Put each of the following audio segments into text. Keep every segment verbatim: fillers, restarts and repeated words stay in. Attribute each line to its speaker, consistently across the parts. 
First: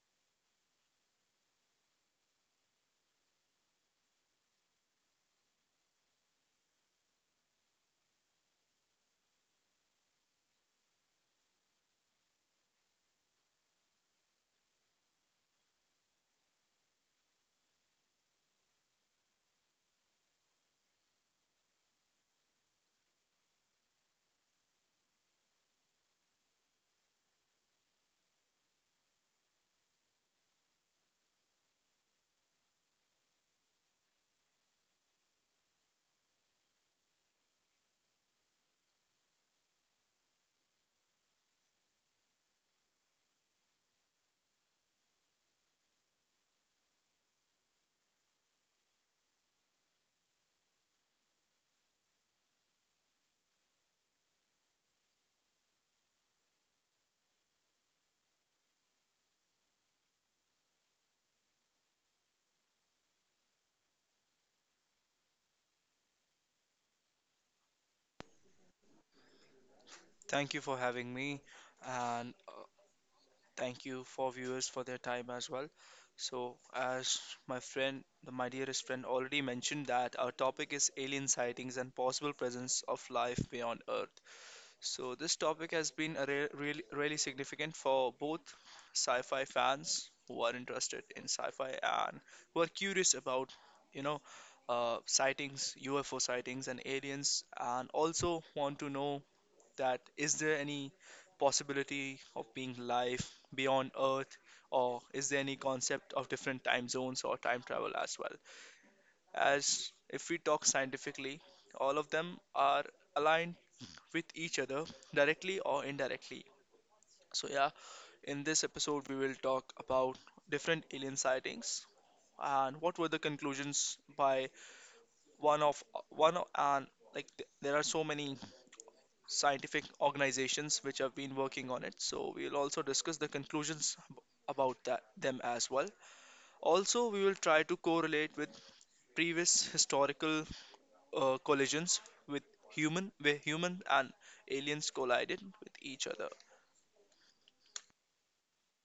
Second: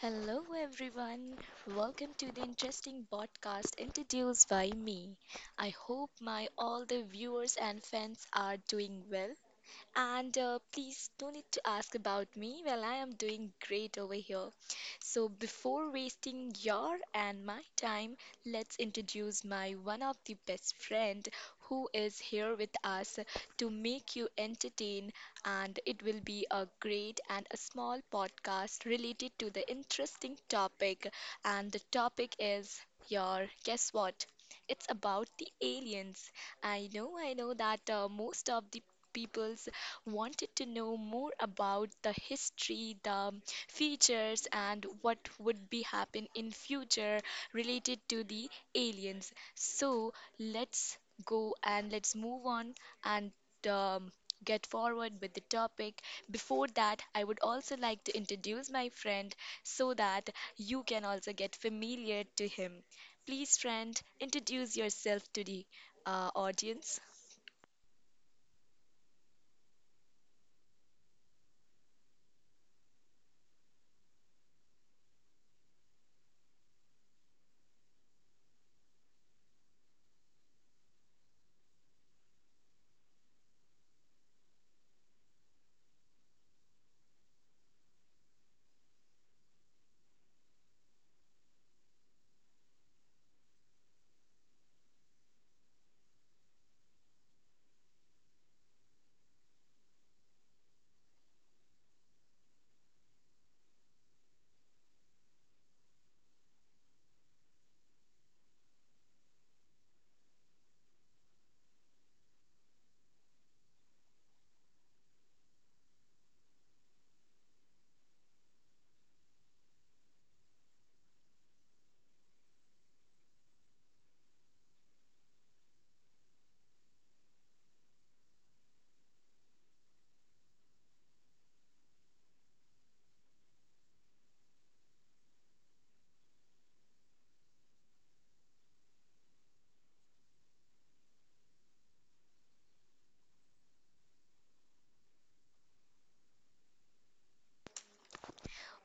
Speaker 1: Hello, everyone. Welcome to the interesting podcast introduced by me. I hope my all the viewers and fans are doing well and uh, please no need to ask about me. Well, I am doing great over here. So, before wasting your and my time, let's introduce my one of the best friend who is here with us to make you entertain, and it will be a great and a small podcast related to the interesting topic, and the topic is your guess what? It's about the aliens. I know, I know that uh, most of the people's wanted to know more about the history, the features, and what would be happen in future related to the aliens. So let's go and let's move on and um, get forward with the topic. Before that, I would also like to introduce my friend so that you can also get familiar to him. Please, friend, introduce yourself to the uh, audience.
Speaker 2: Thank you for having me, and uh, thank you for viewers for their time as well. So, as my friend, my dearest friend, already mentioned that our topic is alien sightings and possible presence of life beyond Earth. So, this topic has been a re- really, really significant for both sci-fi fans who are interested in sci-fi and who are curious about, you know, uh, sightings, U F O sightings, and aliens, and also want to know that is there any possibility of being life beyond Earth, or is there any concept of different time zones or time travel as well? As if we talk scientifically, all of them are aligned with each other directly or indirectly. So, yeah, in this episode, we will talk about different alien sightings and what were the conclusions by one of one of and like th- there are so many scientific organizations which have been working on it. So we'll also discuss the conclusions ab- about that them as well. Also, we will try to correlate with previous historical uh, collisions with human where human and aliens collided with each other.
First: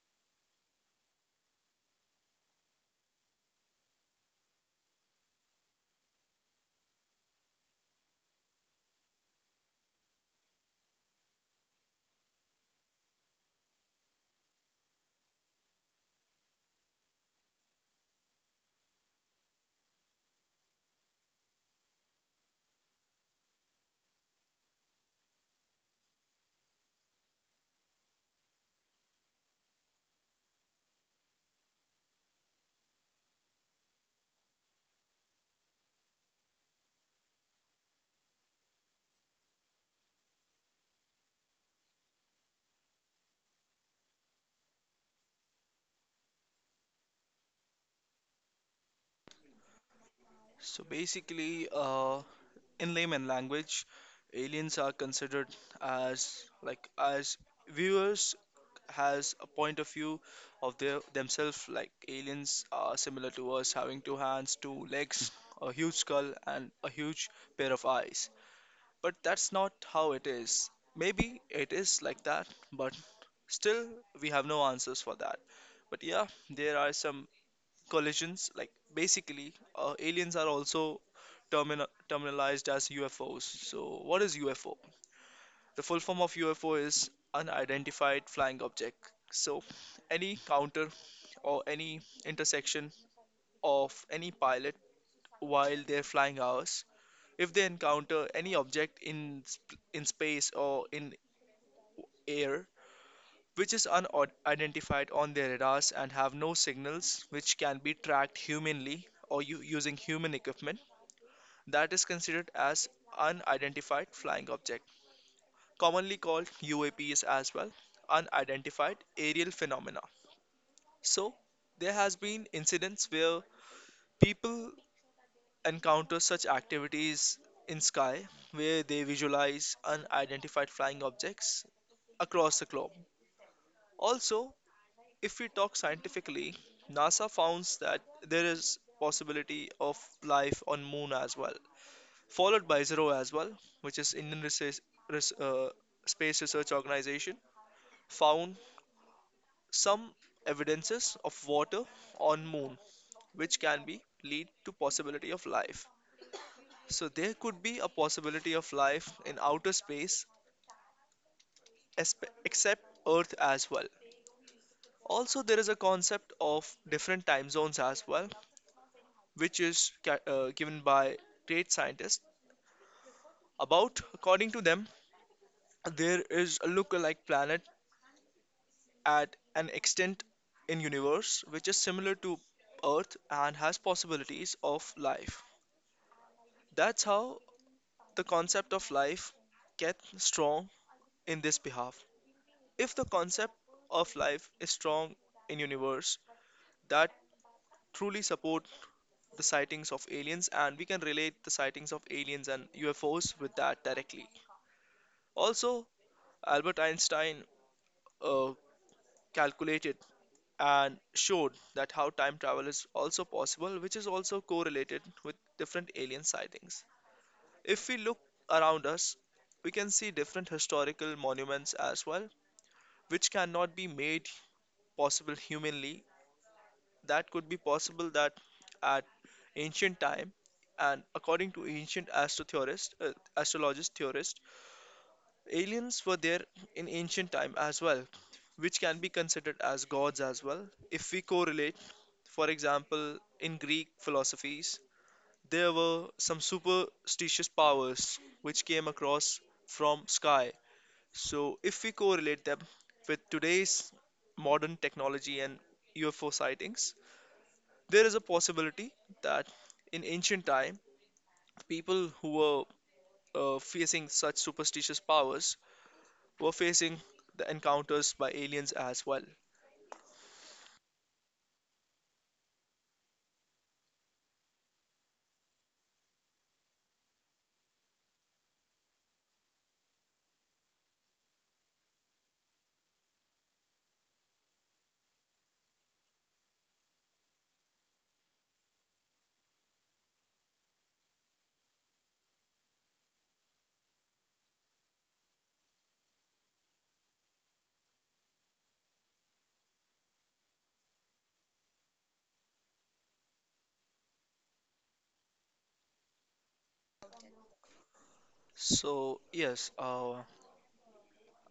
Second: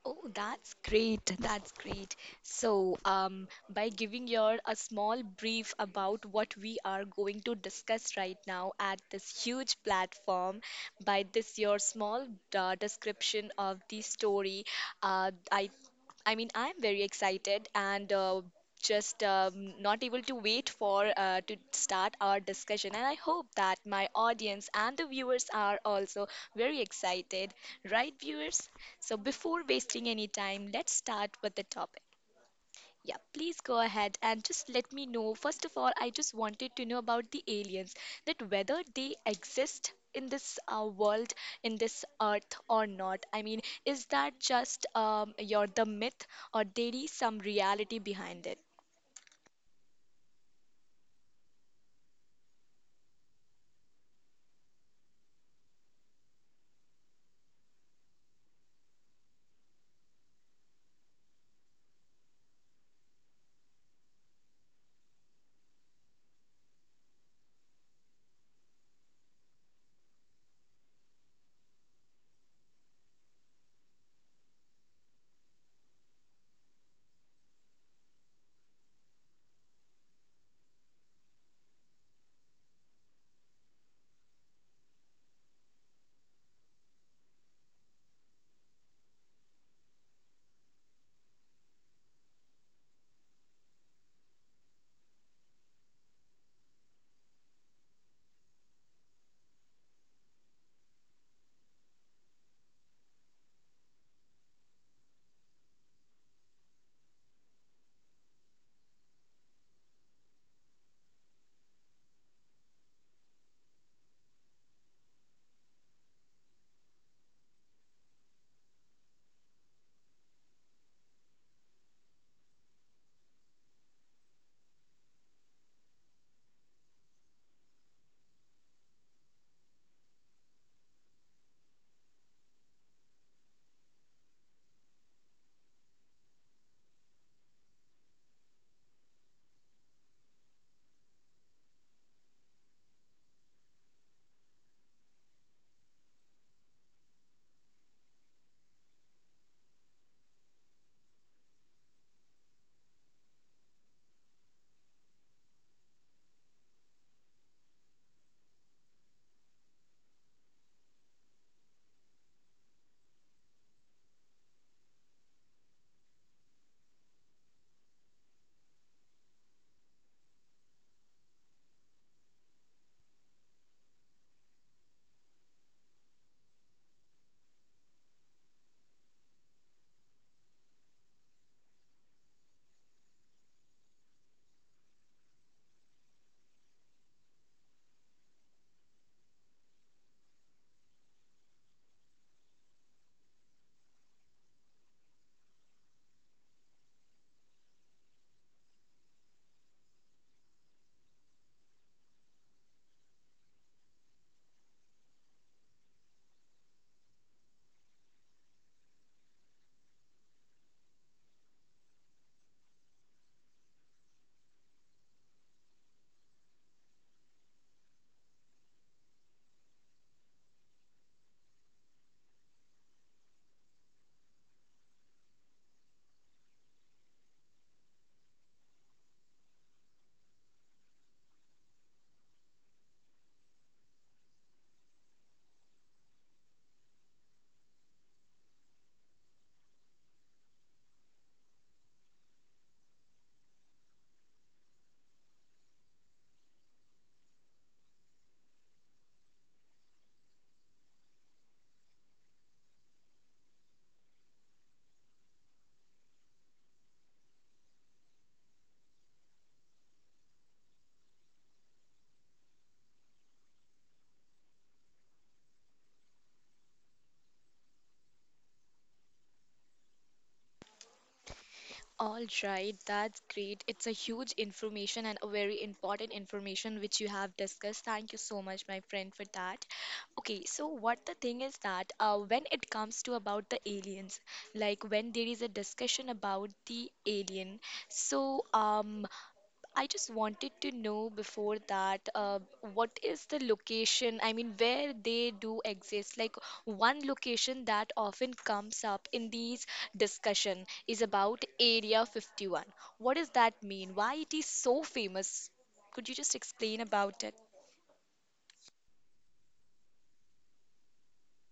Speaker 1: Oh, that's great. That's great. So, um, by giving your a small brief about what we are going to discuss right now at this huge platform, by this your small uh, description of the story, uh, I, I mean, I'm very excited and uh, just um, not able to wait for uh, to start our discussion. And I hope that my audience and the viewers are also very excited, right, viewers? So, before wasting any time, let's start with the topic. Yeah, please go ahead and just let me know. First of all, I just wanted to know about the aliens, that whether they exist in this uh, world, in this earth or not. I mean, is that just um, your the myth, or there is some reality behind it?
Speaker 2: So basically, uh, in layman language, aliens are considered as like as viewers has a point of view of their themselves. Like aliens are similar to us, having two hands, two legs, a huge skull, and a huge pair of eyes. But that's not how it is. Maybe it is like that, but still we have no answers for that. But yeah, there are some collisions. Like basically, uh, aliens are also termin- terminalized as U F Os. So, what is U F O? The full form of U F O is unidentified flying object. So, any counter or any intersection of any pilot while they're flying hours, if they encounter any object in sp- in space or in air which is unidentified on their radars and have no signals which can be tracked humanly or u- using human equipment, that is considered as unidentified flying object, commonly called U A Ps as well, unidentified aerial phenomena. So there has been incidents where people encounter such activities in sky where they visualize unidentified flying objects across the globe. Also, if we talk scientifically, NASA founds that there is possibility of life on moon as well, followed by ISRO as well, which is Indian Research, Res- uh, Space Research Organization, found some evidences of water on moon, which can be lead to possibility of life. So there could be a possibility of life in outer space, espe- except Earth as well. Also, there is a concept of different time zones as well, which is ca- uh, given by great scientists. About, according to them, there is a look-alike planet at an extent in universe which is similar to Earth and has possibilities of life. That's how the concept of life gets strong in this behalf. If the concept of life is strong in universe, that truly support the sightings of aliens, and we can relate the sightings of aliens and U F Os with that directly. Also, Albert Einstein uh, calculated and showed that how time travel is also possible, which is also correlated with different alien sightings. If we look around us, we can see different historical monuments as well, which cannot be made possible humanly. That could be possible that at ancient time, and according to ancient astro theorist, uh, astrologist theorist, aliens were there in ancient time as well, which can be considered as gods as well. If we correlate, for example, in Greek philosophies, there were some superstitious powers which came across from sky. So if we correlate them with today's modern technology and U F O sightings, there is a possibility that in ancient time, people who were uh, facing such superstitious powers were facing the encounters by aliens as well.
Speaker 1: All right, that's great. It's a huge information and a very important information which you have discussed. Thank you so much, my friend, for that. Okay, so what the thing is that uh, when it comes to about the aliens, like when there is a discussion about the alien, so um I just wanted to know before that, uh, what is the location? I mean, where they do exist. Like one location that often comes up in these discussion is about Area fifty-one. What does that mean? Why it is so famous? Could you just explain about it?
Speaker 2: So yes, uh,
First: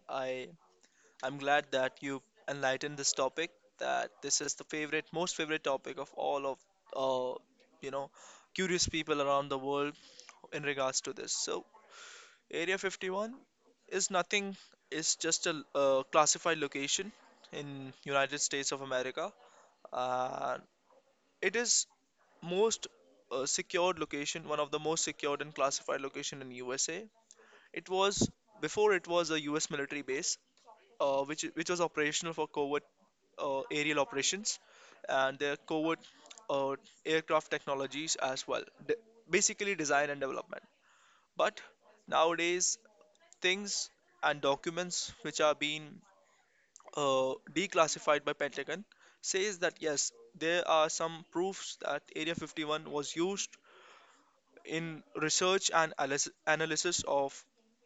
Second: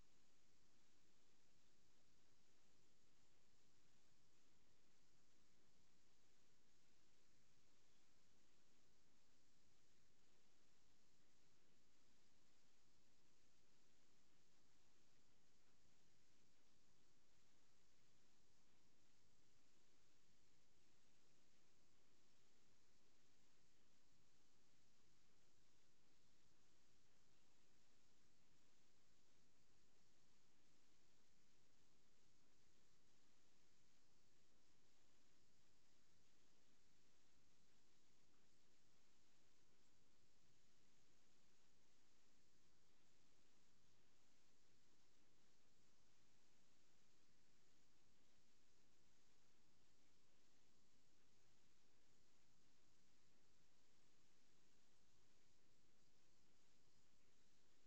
Speaker 2: I I'm glad that you enlightened this topic. That this is the favorite, most favorite topic of all of uh, you know, curious people around the world in regards to this. So Area fifty-one is nothing. It's just a uh, classified location in United States of America. Uh, it is most uh, secured location, one of the most secured and classified location in U S A. It was, before it was a U S military base, uh, which which was operational for covert uh, aerial operations and their covert uh, aircraft technologies as well. De- basically, design and development. But nowadays, things and documents which are being uh, declassified by Pentagon says that yes, there are some proofs that Area fifty-one was used in research and alis- analysis of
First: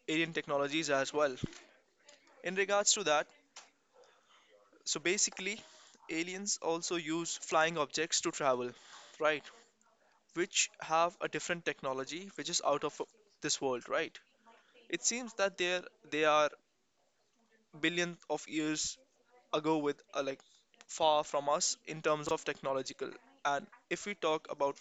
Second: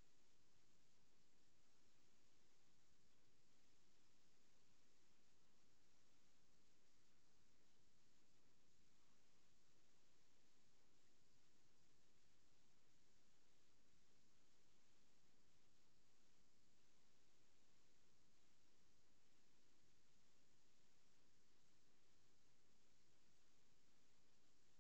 Speaker 2: alien technologies as well. In regards to that, so basically, aliens also use flying objects to travel, right? Which have a different technology which is out of this world, right? It seems that they're they are billions of years ago with uh, like far from us in terms of technological. And if we talk about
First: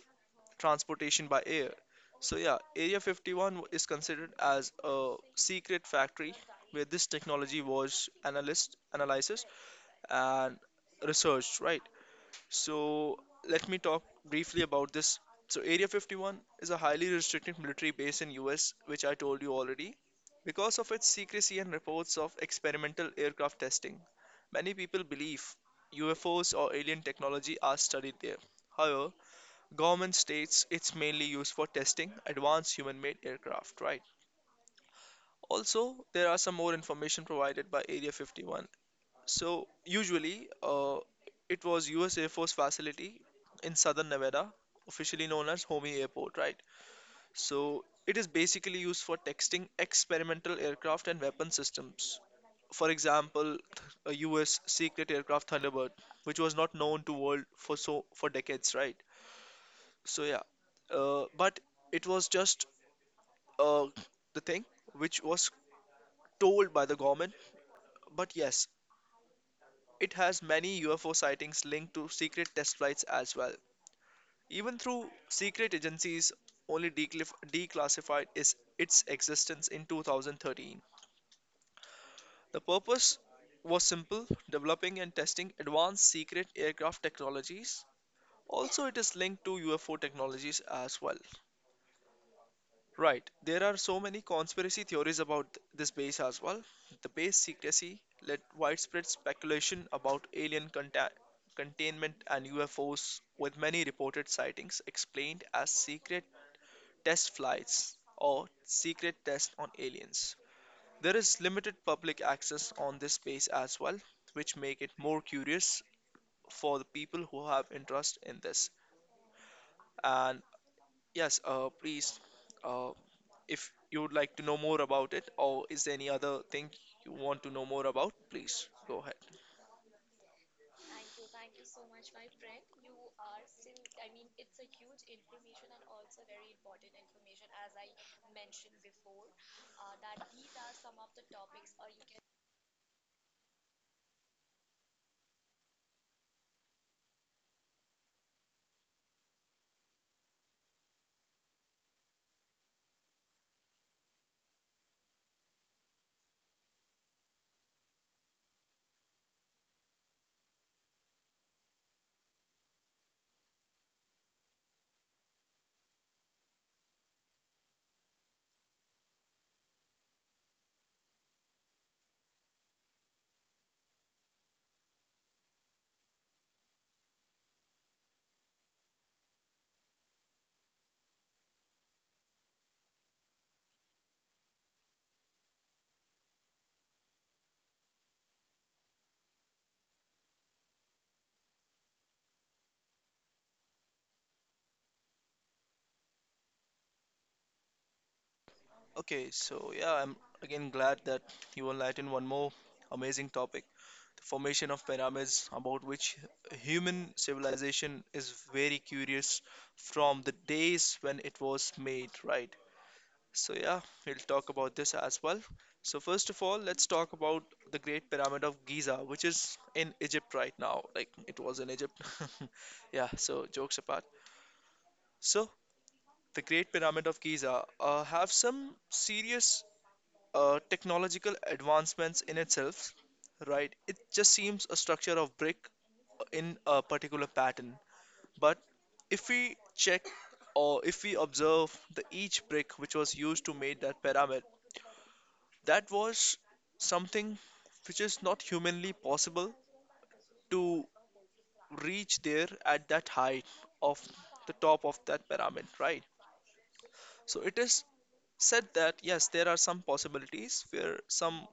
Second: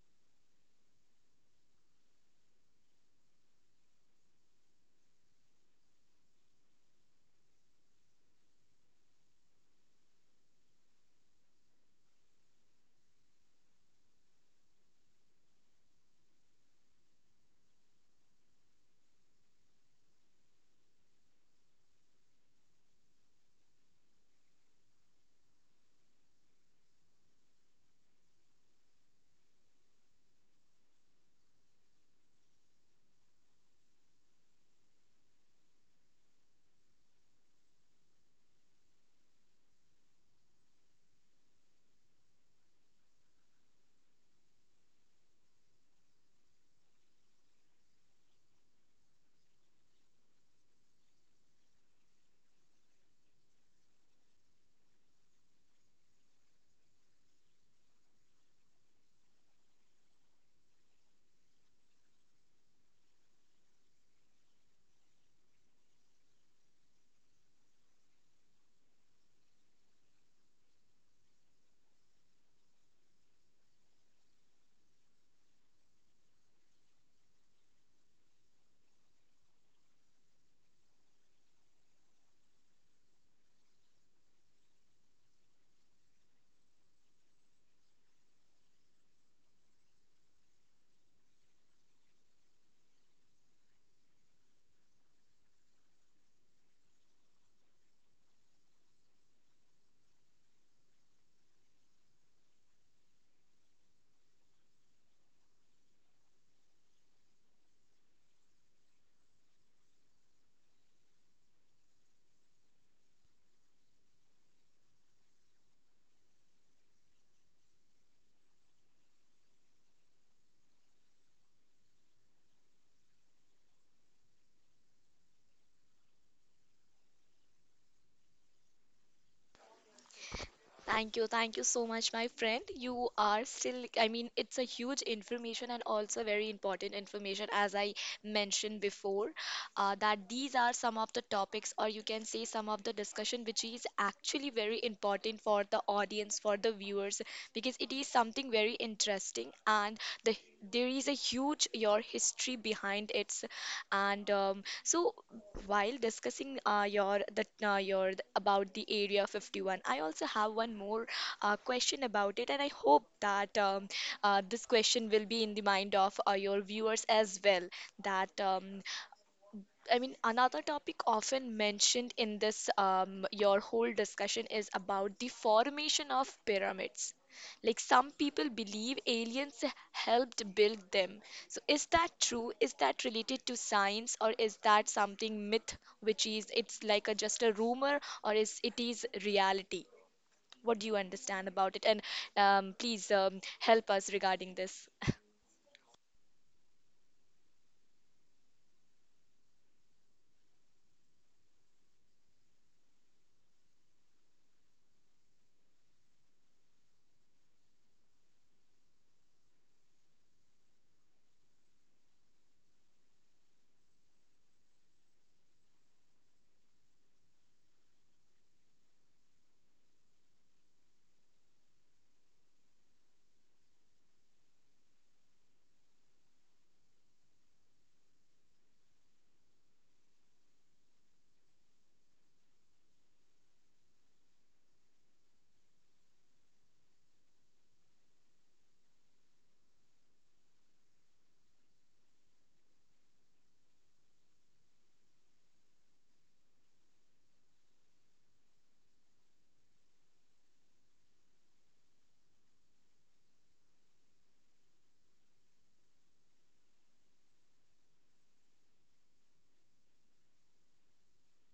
Speaker 2: transportation by air. So yeah, Area fifty-one w- is considered as a secret factory where this technology was analyzed, analysis and researched, right? So let me talk briefly about this. So Area fifty-one is a highly restricted military base in U S, which I told you already. Because of its secrecy and reports of experimental aircraft testing, many people believe U F Os or alien technology are studied there. However, Government states it's mainly used for testing advanced human-made aircraft, right? Also, there are some more information provided by Area fifty-one. So, usually, uh, it was U S. Air Force facility in southern Nevada, officially known as Homey Airport, right? So, it is basically used for testing experimental aircraft and weapon systems. For example, a U S secret aircraft Thunderbird, which was not known to world for so for decades, right? So yeah, uh, but it was just uh, the thing which was told by the government. But yes, it has many U F O sightings linked to secret test flights as well. Even through secret agencies, only declif- declassified is its existence in two thousand thirteen. The purpose was simple: developing and testing advanced secret aircraft technologies. Also, it is linked to U F O technologies as well. Right. There are so many conspiracy theories about th- this base as well. The base secrecy led widespread speculation about alien conta- containment and U F Os, with many reported sightings explained as secret test flights or secret tests on aliens. There is limited public access on this base as well, which make it more curious for the people who have interest in this. And yes, uh, please, uh, if you would like to know more about it, or is there any other thing you want to know more about, please go ahead.
Speaker 1: Thank you. Thank you so much, my friend. You are still, I mean, it's a huge information and also very important information, as I mentioned before, uh, that these are some of the topics, or you can say some of the discussion, which is actually very important for the audience, for the viewers, because it is something very interesting and the there is a huge your history behind it. And um, so while discussing uh, your that uh, your about the Area fifty-one, I also have one more uh, question about it, and I hope that um, uh, this question will be in the mind of uh, your viewers as well. That um, I mean, another topic often mentioned in this, um, your whole discussion is about the formation of pyramids. Like some people believe aliens helped build them. So is that true? Is that related to science or is that something myth which is it's like a just a rumor or is it is reality? What do you understand about it? And um, please um, help us regarding this.
Speaker 2: Okay, so yeah, I'm again glad that you enlightened one more amazing topic, the formation of pyramids, about which human civilization is very curious from the days when it was made, right? So, yeah, we'll talk about this as well. So, first of all, let's talk about the Great Pyramid of Giza, which is in Egypt right now. Like, it was in Egypt. Yeah, so jokes apart. So, the Great Pyramid of Giza uh, have some serious uh, technological advancements in itself, right? It just seems a structure of brick in a particular pattern. But if we check or if we observe the each brick which was used to make that pyramid, that was something which is not humanly possible to reach there at that height of the top of that pyramid, right? So it is said that yes, there are some possibilities where some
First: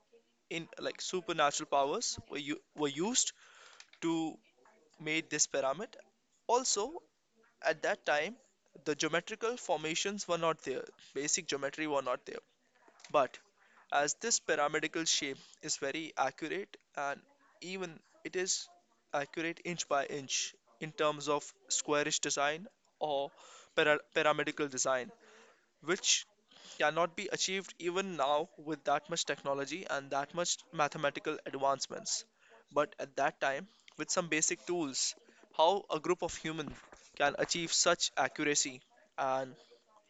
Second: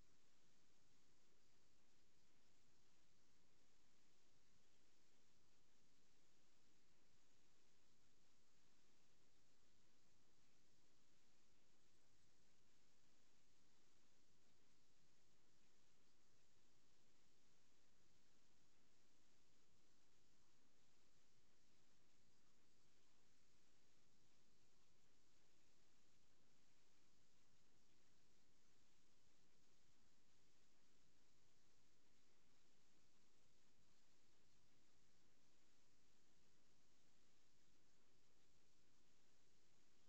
Speaker 2: in like supernatural powers were u- were used to make this pyramid. Also, at that time, the geometrical formations were not there. Basic geometry were not there. But as this pyramidical shape is very accurate and even it is accurate inch by inch in terms of squarish design or pyra- pyramidical design which cannot be achieved even now with that much technology and that much mathematical advancements, but at that time with some basic tools, how a group of humans can achieve such accuracy and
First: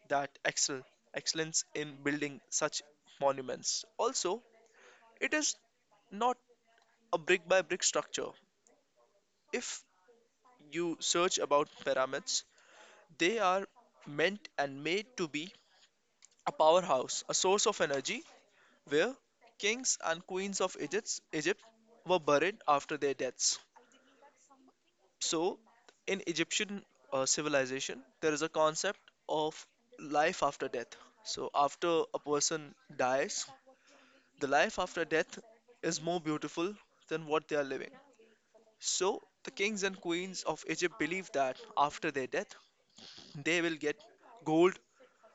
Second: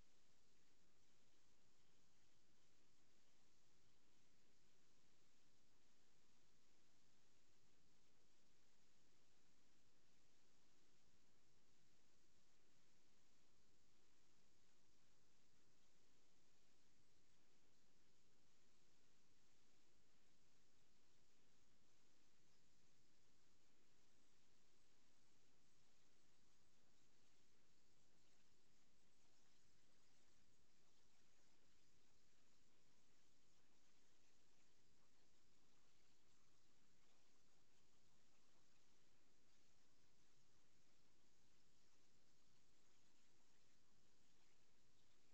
Speaker 2: that excel excellence in building such monuments. Also, it is not a brick by brick structure. If you search about pyramids, they are meant and made to be a powerhouse, a source of energy where kings and queens of Egypt, Egypt were buried after their deaths. So, in Egyptian uh, civilization, there is a concept of life after death. So, after a person dies, the life after death is more beautiful than what they are living. So, the kings and queens of Egypt believed that after their death, they will get gold,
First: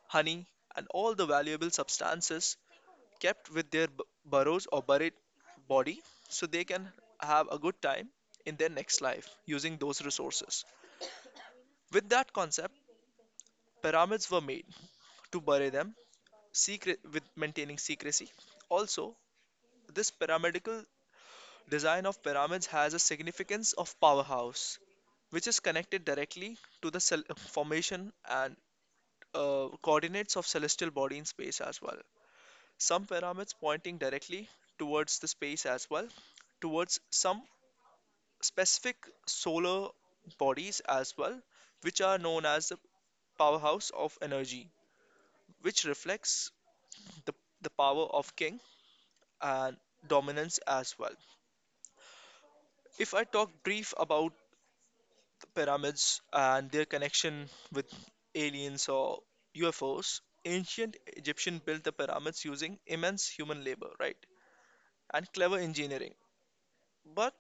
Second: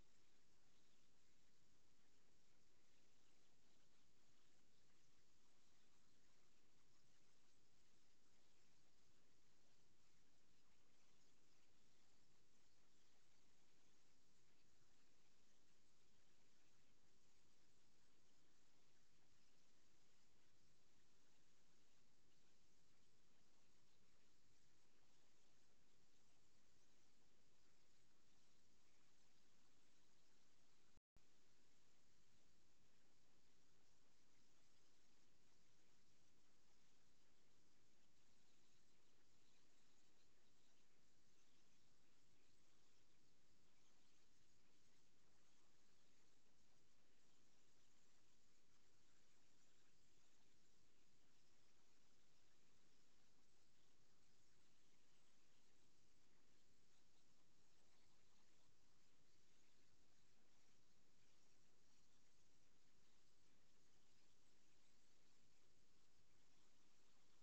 Speaker 2: honey, and all the valuable substances kept with their b- burrows or buried body so they can have a good time in their next life using those resources. With that concept, pyramids were made to bury them secret with maintaining secrecy. Also, this pyramidical design of pyramids has a significance of powerhouse which is connected directly to the cel- formation and uh, coordinates of celestial body in space as well. Some pyramids pointing directly towards the space as well, towards some specific solar bodies as well, which are known as the powerhouse of energy, which reflects the, the power of king and dominance as well. If I talk brief about the pyramids and their connection with aliens or U F Os, ancient Egyptian built the pyramids using immense human labor, right? And clever engineering. But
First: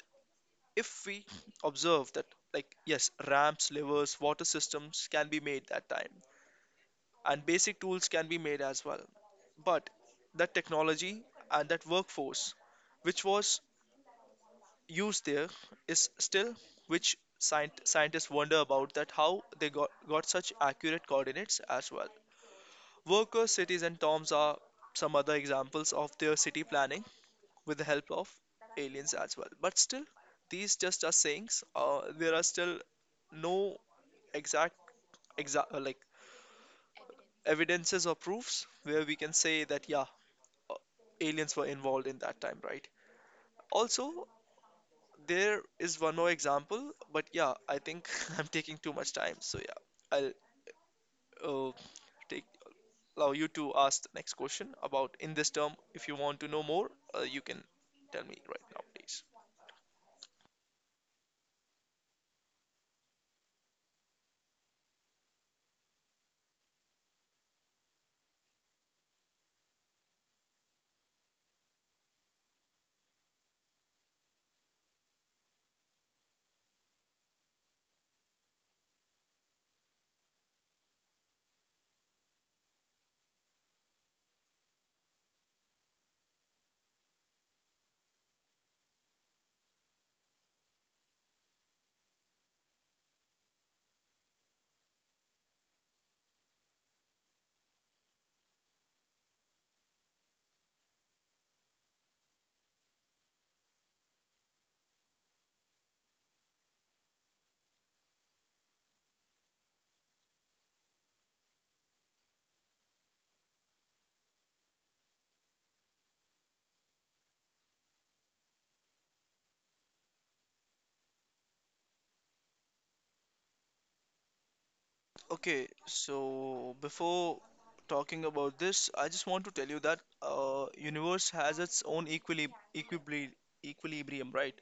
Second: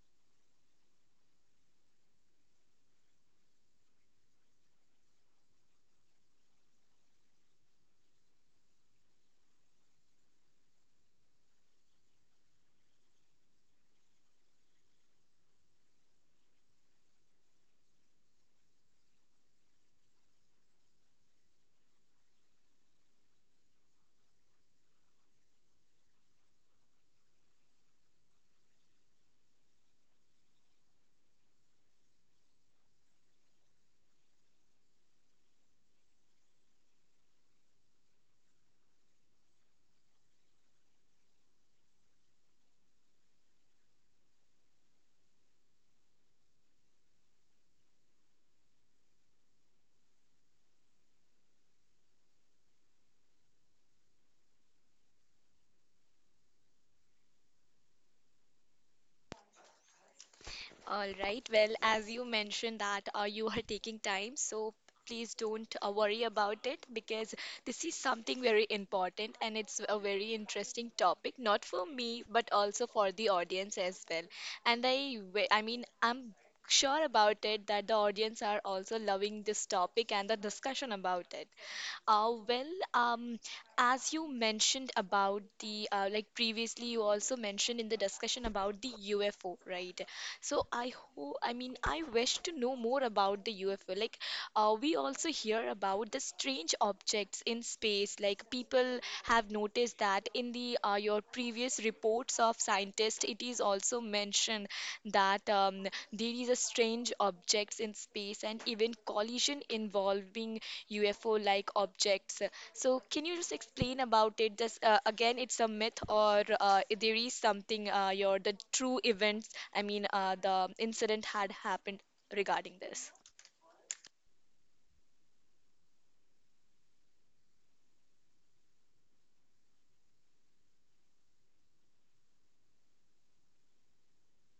Speaker 2: if we observe that, like, yes, ramps, levers, water systems can be made that time, and basic tools can be made as well. But that technology and that workforce, which was used there is still which scient- scientists wonder about that how they got, got such accurate coordinates as well. Workers' cities and tombs are some other examples of their city planning with the help of aliens as well. But still, these just are sayings. Uh, there are still no exact exact uh, like evidences or proofs where we can say that yeah, uh, aliens were involved in that time, right? Also, there is one more example, but yeah, I think I'm taking too much time. So yeah, I'll uh, take allow you to ask the next question about in this term. If you want to know more, uh, you can tell me right now, please.
Speaker 1: All right. Well, as you mentioned that uh, you are taking time, so please don't uh, worry about it because this is something very important and it's a very interesting topic, not for me, but also for the audience as well. And I, w- I mean, I'm sure about it that the audience are also loving this topic and the discussion about it. Uh, well, um, as you mentioned about the uh, like previously, you also mentioned in the discussion about the U F O, right? So I hope, I mean, I wish to know more about the U F O. Like, uh, we also hear about the strange objects in space. Like, people have noticed that in the uh, your previous reports of scientists, it is also mentioned that um, there is a strange objects in space and even collision involving U F O like objects. So can you just explain about it? Just uh, again, it's a myth or uh, there is something uh, your the true events. I mean, uh, the incident had happened regarding this.
Speaker 2: Okay, so before talking about this, I just want to tell you that uh, universe has its own equili equibli equilibrium, right?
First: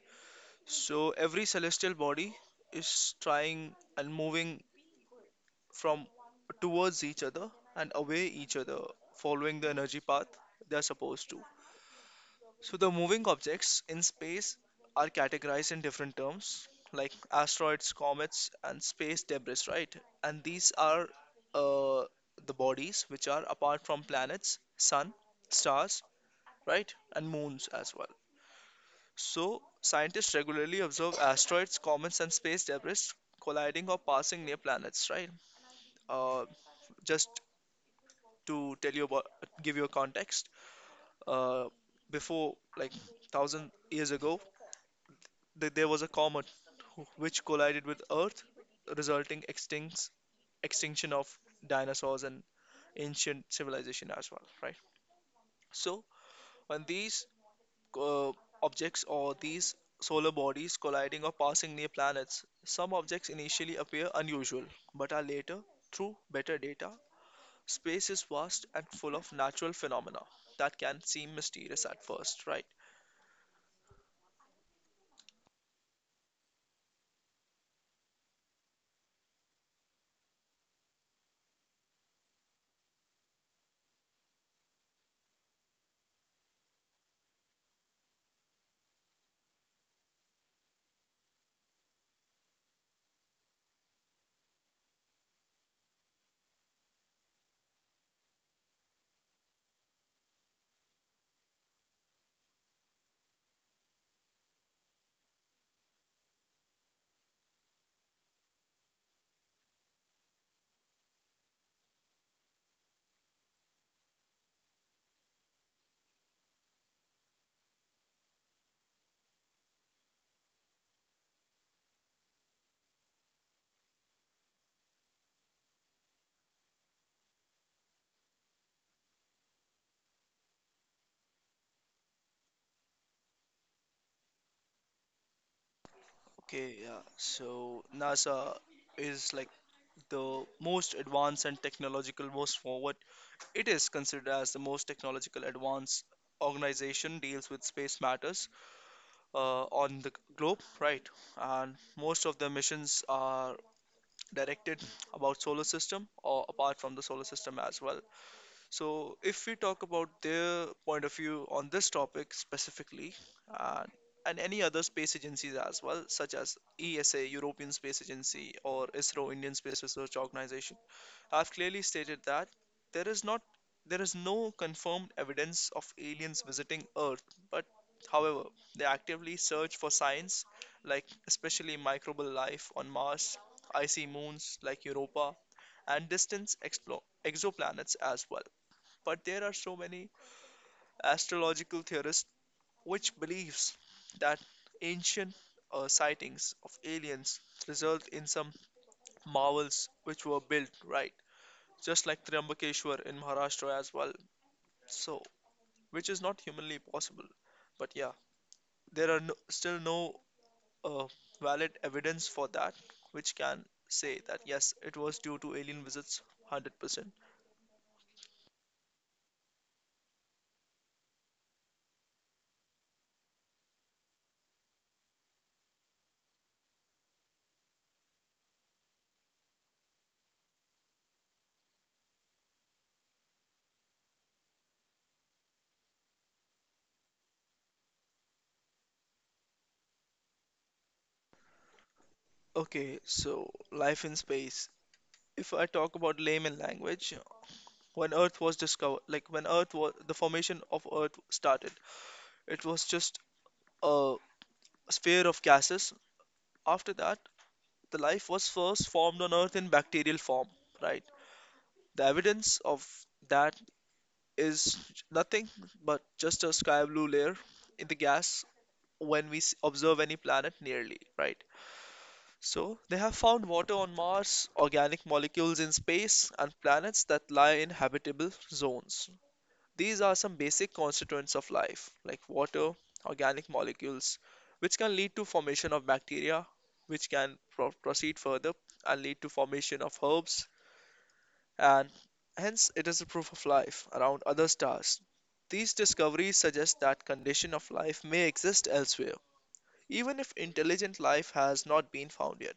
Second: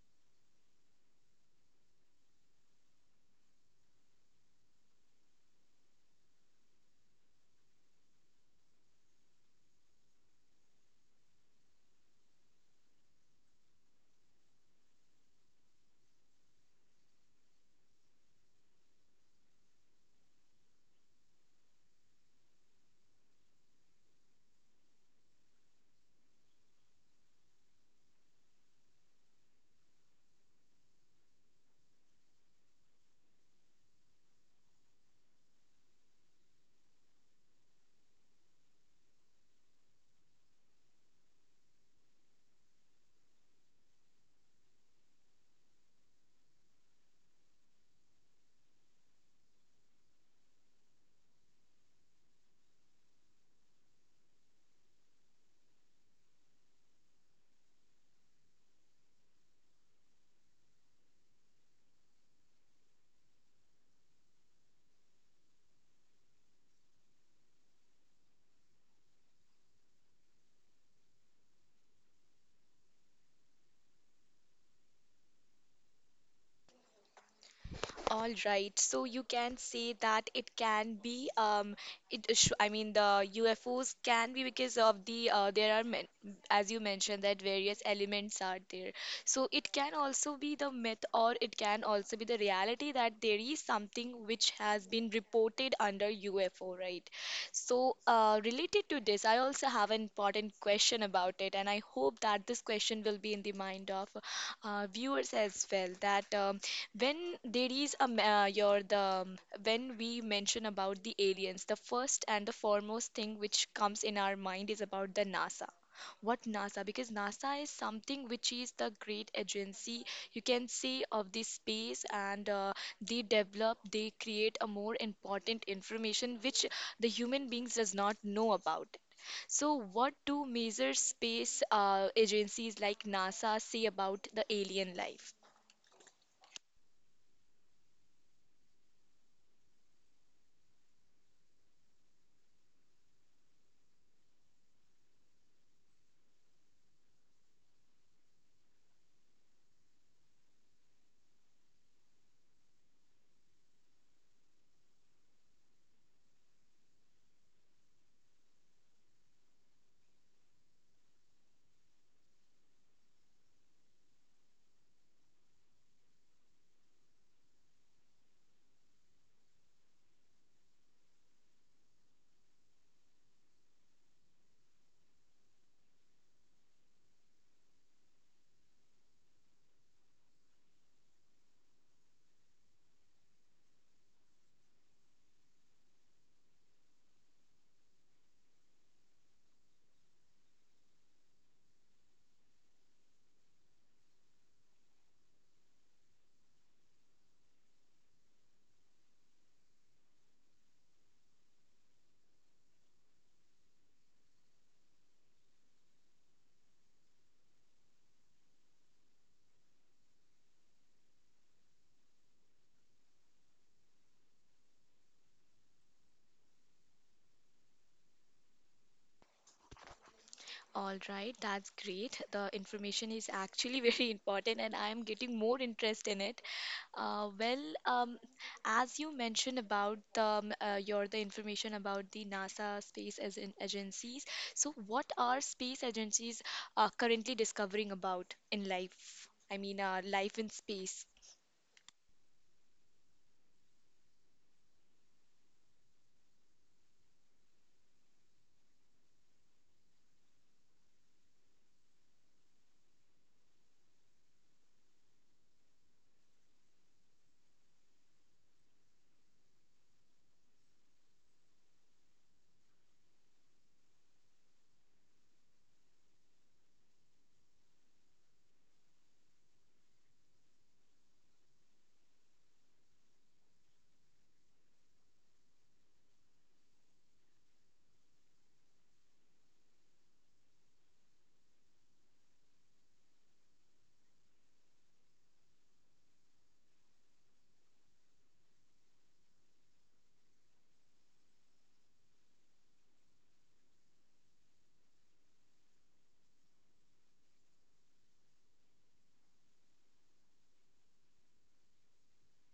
Speaker 2: So every celestial body is trying and moving from towards each other and away each other, following the energy path they are supposed to. So the moving objects in space are categorized in different terms like asteroids, comets and space debris, right? And these are uh, the bodies which are apart from planets, sun, stars, right, and moons as well. So scientists regularly observe asteroids, comets and space debris colliding or passing near planets, right? uh, just to tell you about, give you a context, uh, before like thousand years ago, th there was a comet which collided with Earth, resulting extincts, extinction of dinosaurs and ancient civilization as well, right? So when these uh, objects or these solar bodies colliding or passing near planets, some objects initially appear unusual, but are later, through better data, space is vast and full of natural phenomena that can seem mysterious at first, right?
Speaker 1: All right, so you can say that it can be um it sh I mean the U F Os can be because of the uh, there are men as you mentioned that various elements are there. So it can also be the myth or it can also be the reality that there is something which has been reported under U F O, right? So uh, related to this, I also have an important question about it and I hope that this question will be in the mind of uh, viewers as well that um, when there is a ma- uh, your the um, when we mention about the aliens, the first and the foremost thing which comes in our mind is about the NASA. What NASA? Because NASA is something which is the great agency you can say of the space, and uh, they develop, they create a more important information which the human beings does not know about. It. So, what do major space uh, agencies like NASA say about the alien life?
Speaker 2: Okay, yeah. So NASA is like the most advanced and technological most forward. It is considered as the most technological advanced organization deals with space matters uh, on the globe, right? And most of the missions are directed about solar system or apart from the solar system as well. So, if we talk about their point of view on this topic specifically, uh, and any other space agencies as well, such as E S A, European Space Agency, or I S R O, Indian Space Research Organization, have clearly stated that there is not there is no confirmed evidence of aliens visiting Earth, but however, they actively search for signs like especially microbial life on Mars, icy moons like Europa, and distant explo- exoplanets as well. But there are so many astrological theorists which believes that ancient uh, sightings of aliens result in some marvels which were built, right? Just like Triambakeshwar in Maharashtra as well, so which is not humanly possible. But yeah, there are no, still no uh, valid evidence for that which can say that yes, it was due to alien visits one hundred percent.
Speaker 1: All right, that's great. The information is actually very important, and I'm getting more interest in it. Uh, well, um, as you mentioned about the, um, uh, your the information about the NASA space as in agencies. So, what are space agencies uh, currently discovering about in life? I mean, uh, life in space.
Speaker 2: Okay, so life in space, if I talk about layman language, when Earth was discovered, like when Earth was the formation of Earth started, it was just a sphere of gases. After that, the life was first formed on Earth in bacterial form, right? The evidence of that is nothing but just a sky blue layer in the gas when we s- observe any planet nearly, right? So, they have found water on Mars, organic molecules in space, and planets that lie in habitable zones. These are some basic constituents of life, like water, organic molecules, which can lead to formation of bacteria, which can pro- proceed further and lead to formation of herbs, and hence it is a proof of life around other stars. These discoveries suggest that condition of life may exist elsewhere, even if intelligent life has not been found yet.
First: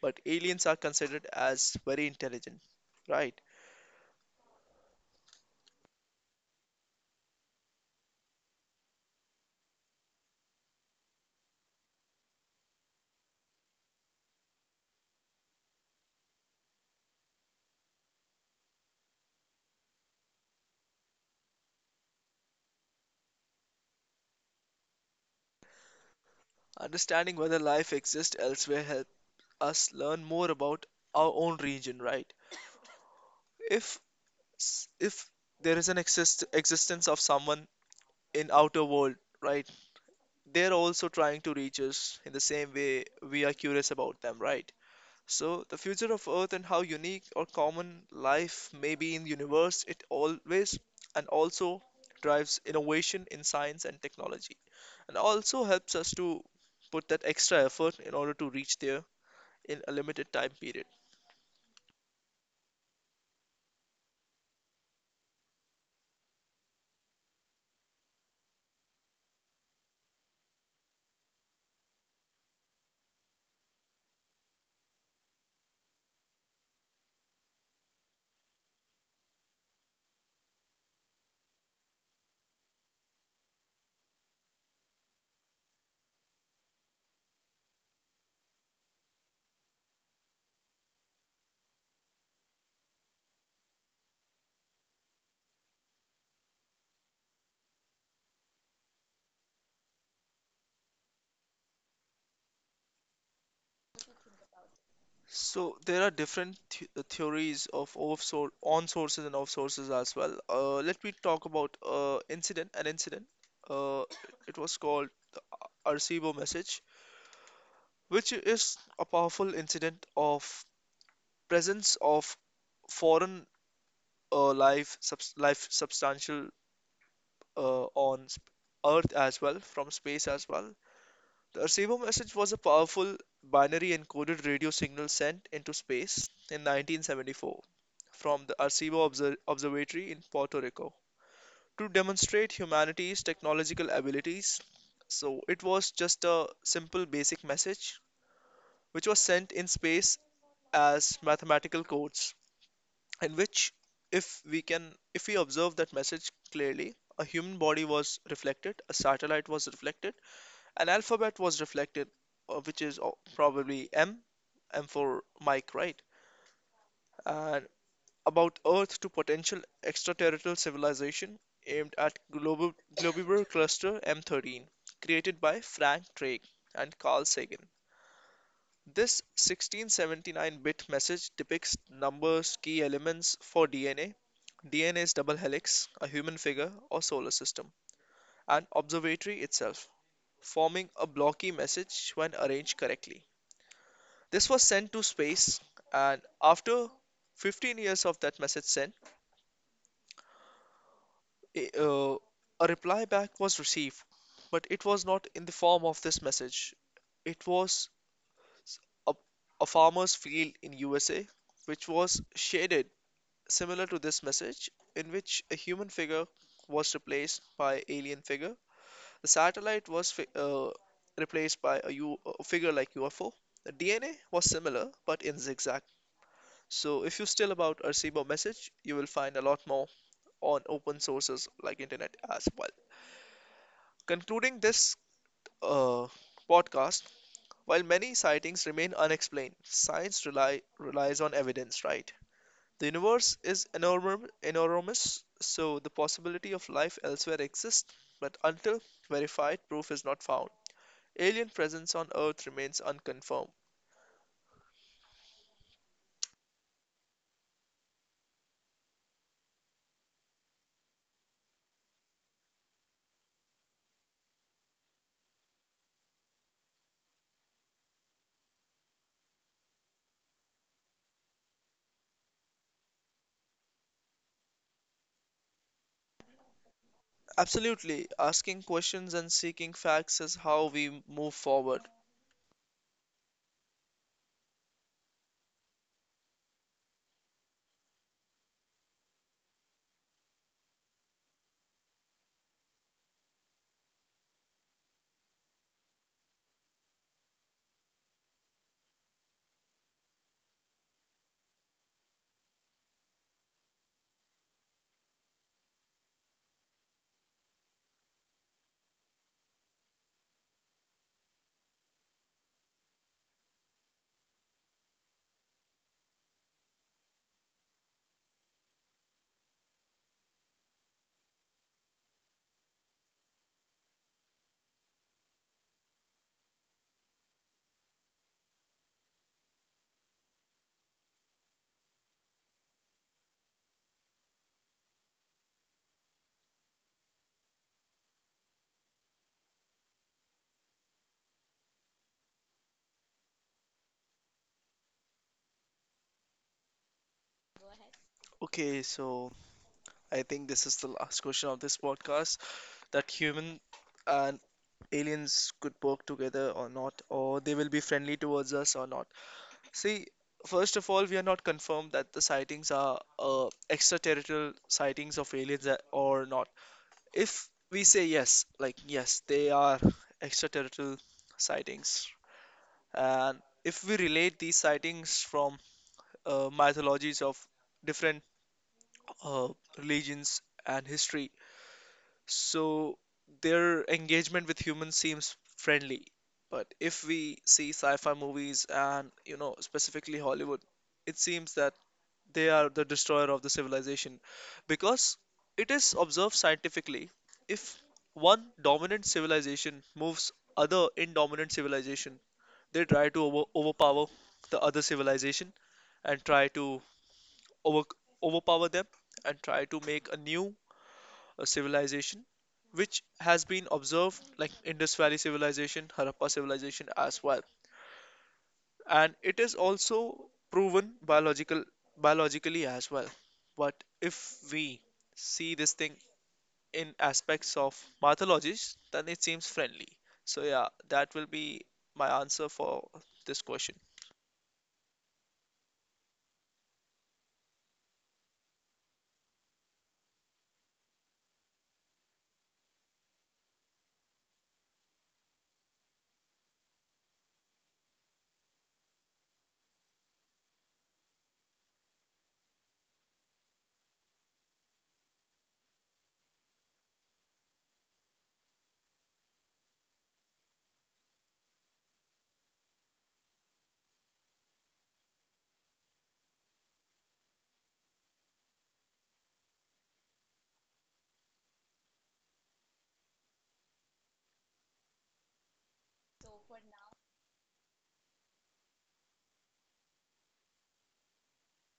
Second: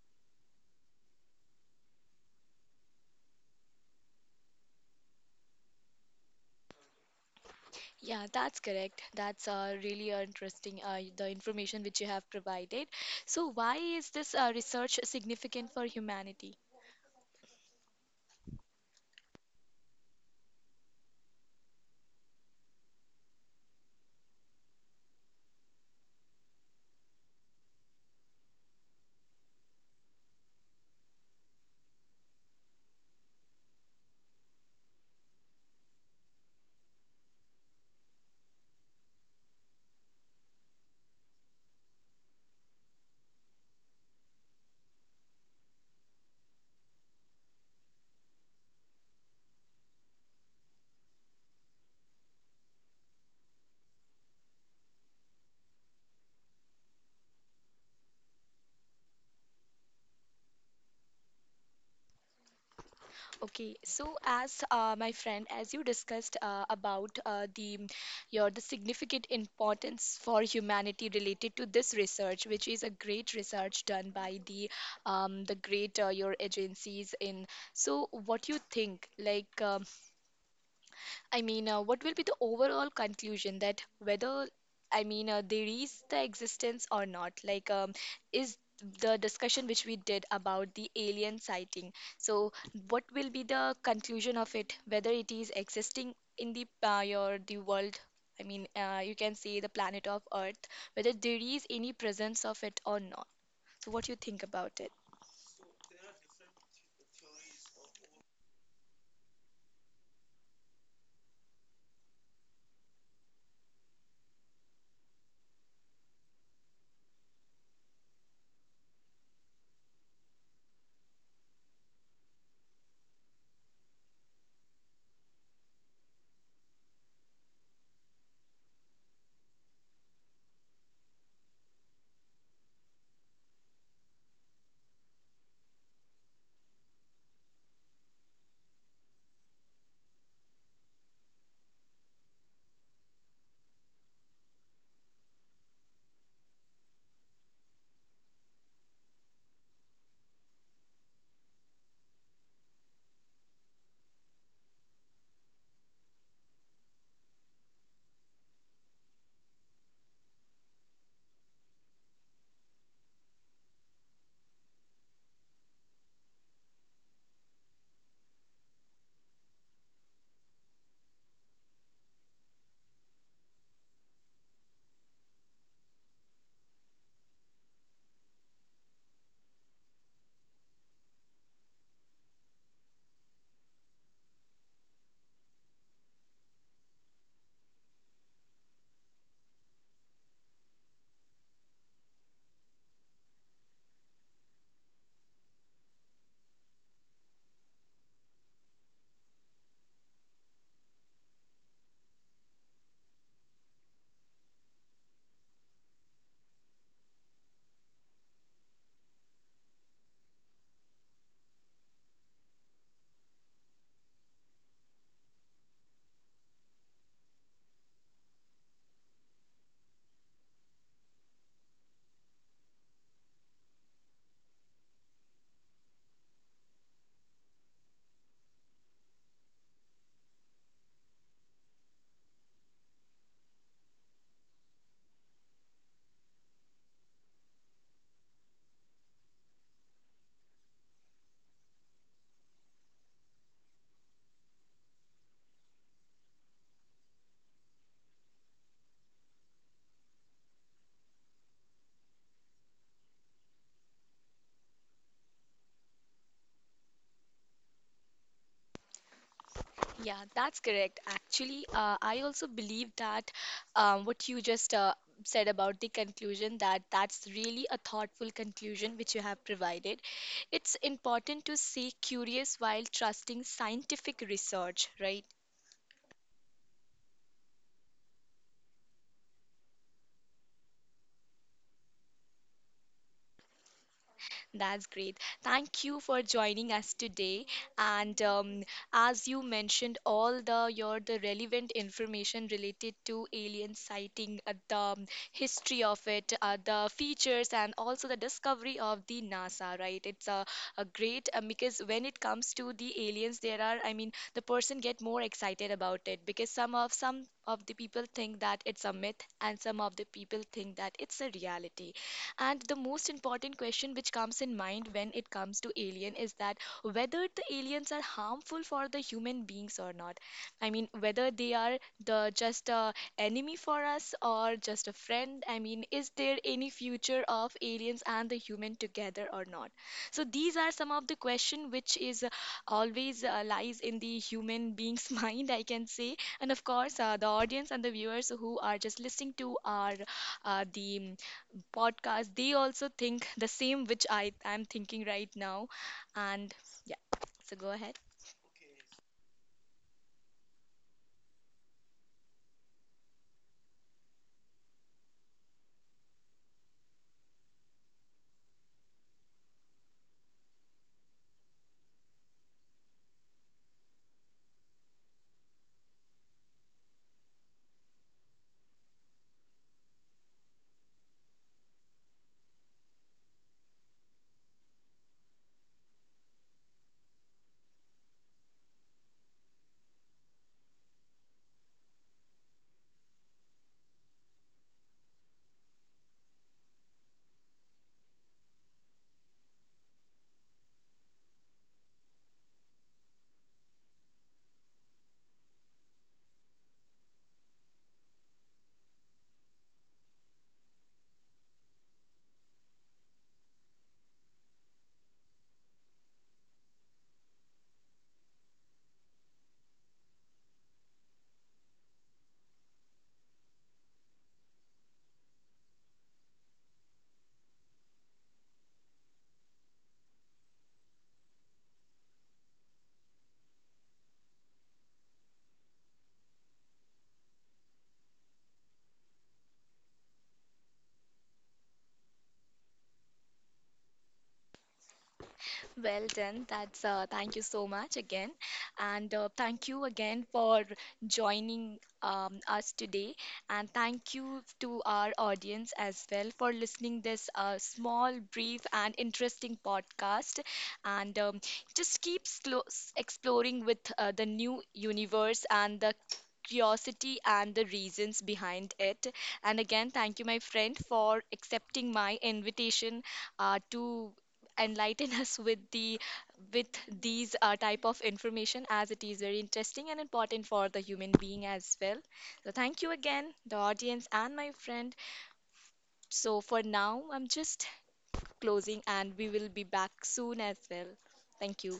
Speaker 2: But aliens are considered as very intelligent, right?
Speaker 1: Yeah, that's correct. That's uh, really uh, interesting, uh, the information which you have provided. So, why is this uh, research significant for humanity?
Speaker 2: Understanding whether life exists elsewhere helps us learn more about our own region, right? If s- if there is an exist existence of someone in outer world, right? They're also trying to reach us in the same way we are curious about them, right? So the future of Earth and how unique or common life may be in universe, it always and also drives innovation in science and technology, and also helps us to put that extra effort in order to reach there in a limited time period.
Speaker 1: Okay, so as uh, my friend, as you discussed uh, about uh, the your the significant importance for humanity related to this research, which is a great research done by the um, the great uh, your agencies in. So, what you think? Like, um, I mean, uh, what will be the overall conclusion that whether, I mean, uh, there is the existence or not? Like, um, is the discussion which we did about the alien sighting. So, what will be the conclusion of it? Whether it is existing in the uh, your the world? I mean, uh, you can say the planet of Earth. Whether there is any presence of it or not. So, what do you think about it?
Speaker 2: So there are different th- uh, theories of offshore on sources and off sources as well. Uh, let me talk about uh, incident an incident. Uh, it was called the Ar- Arecibo message, which is a powerful incident of presence of foreign uh, life subs life substantial uh, on sp- Earth as well from space as well. The Arecibo message was a powerful binary encoded radio signal sent into space in nineteen seventy-four from the Arecibo Obser- Observatory in Puerto Rico to demonstrate humanity's technological abilities. So it was just a simple basic message which was sent in space as mathematical codes, in which if we can if we observe that message clearly, a human body was reflected, a satellite was reflected, an alphabet was reflected, uh, which is uh, probably M, M for Mike, right? And about Earth to potential extraterrestrial civilization, aimed at Globo- Globular Cluster M thirteen, created by Frank Drake and Carl Sagan. This sixteen seventy-nine-bit message depicts numbers, key elements for DNA, D N A's double helix, a human figure or solar system, and observatory itself, forming a blocky message when arranged correctly. This was sent to space, and after fifteen years of that message sent, a, uh, a reply back was received, but it was not in the form of this message. It was a a farmer's field in U S A, which was shaded similar to this message, in which a human figure was replaced by alien figure. The satellite was fi- uh, replaced by a, U- a figure like U F O. The D N A was similar, but in zigzag. So if you still about a message, you will find a lot more on open sources like internet as well. Concluding this uh, podcast, while many sightings remain unexplained, science rely relies on evidence, right? The universe is enormous, enormous, so the possibility of life elsewhere exists, but until verified proof is not found, alien presence on Earth remains unconfirmed.
Speaker 1: Yeah, that's correct. Actually, uh, I also believe that um, what you just uh, said about the conclusion that that's really a thoughtful conclusion which you have provided. It's important to stay curious while trusting scientific research, right?
Speaker 2: Absolutely, asking questions and seeking facts is how we move forward.
Speaker 1: That's great. Thank you for joining us today. And um, as you mentioned, all the your the relevant information related to alien sighting, uh, the um, history of it, uh, the features, and also the discovery of the NASA. Right? It's a, a great um, because when it comes to the aliens, there are I mean the person get more excited about it because some of some of the people think that it's a myth and some of the people think that it's a reality and the most important question which comes in mind when it comes to alien is that whether the aliens are harmful for the human beings or not. I mean, whether they are the just a enemy for us or just a friend. I mean, is there any future of aliens and the human together or not? So these are some of the question which is uh, always uh, lies in the human being's mind, I can say. And of course, uh, the audience and the viewers who are just listening to our uh, the podcast, they also think the same which I am thinking right now. And yeah, so go ahead.
Speaker 2: Okay, so I think this is the last question of this podcast, that human and aliens could work together or not, or they will be friendly towards us or not. See, first of all, we are not confirmed that the sightings are uh, extraterritorial sightings of aliens a- or not. If we say yes, like yes, they are extraterritorial sightings, and if we relate these sightings from uh, mythologies of different uh, religions and history, so their engagement with humans seems friendly. But if we see sci-fi movies and, you know, specifically Hollywood, it seems that they are the destroyer of the civilization, because it is observed scientifically if one dominant civilization moves other indominant civilization, they try to over overpower the other civilization and try to over overpower them and try to make a new uh, civilization, which has been observed like Indus Valley civilization, Harappa civilization as well. And it is also proven biological biologically as well. But if we see this thing in aspects of mythologies, then it seems friendly. So yeah, that will be my answer for this question.
Speaker 1: Well done. That's uh, thank you so much again, and uh, thank you again for joining um, us today, and thank you to our audience as well for listening this uh, small, brief, and interesting podcast, and um, just keep slo- s- exploring with uh, the new universe and the curiosity and the reasons behind it. And again, thank you, my friend, for accepting my invitation uh, to enlighten us with the with these uh, type of information as it is very interesting and important for the human being as well. So thank you again, the audience and my friend. So for now, I'm just closing and we will be back soon as well. Thank you.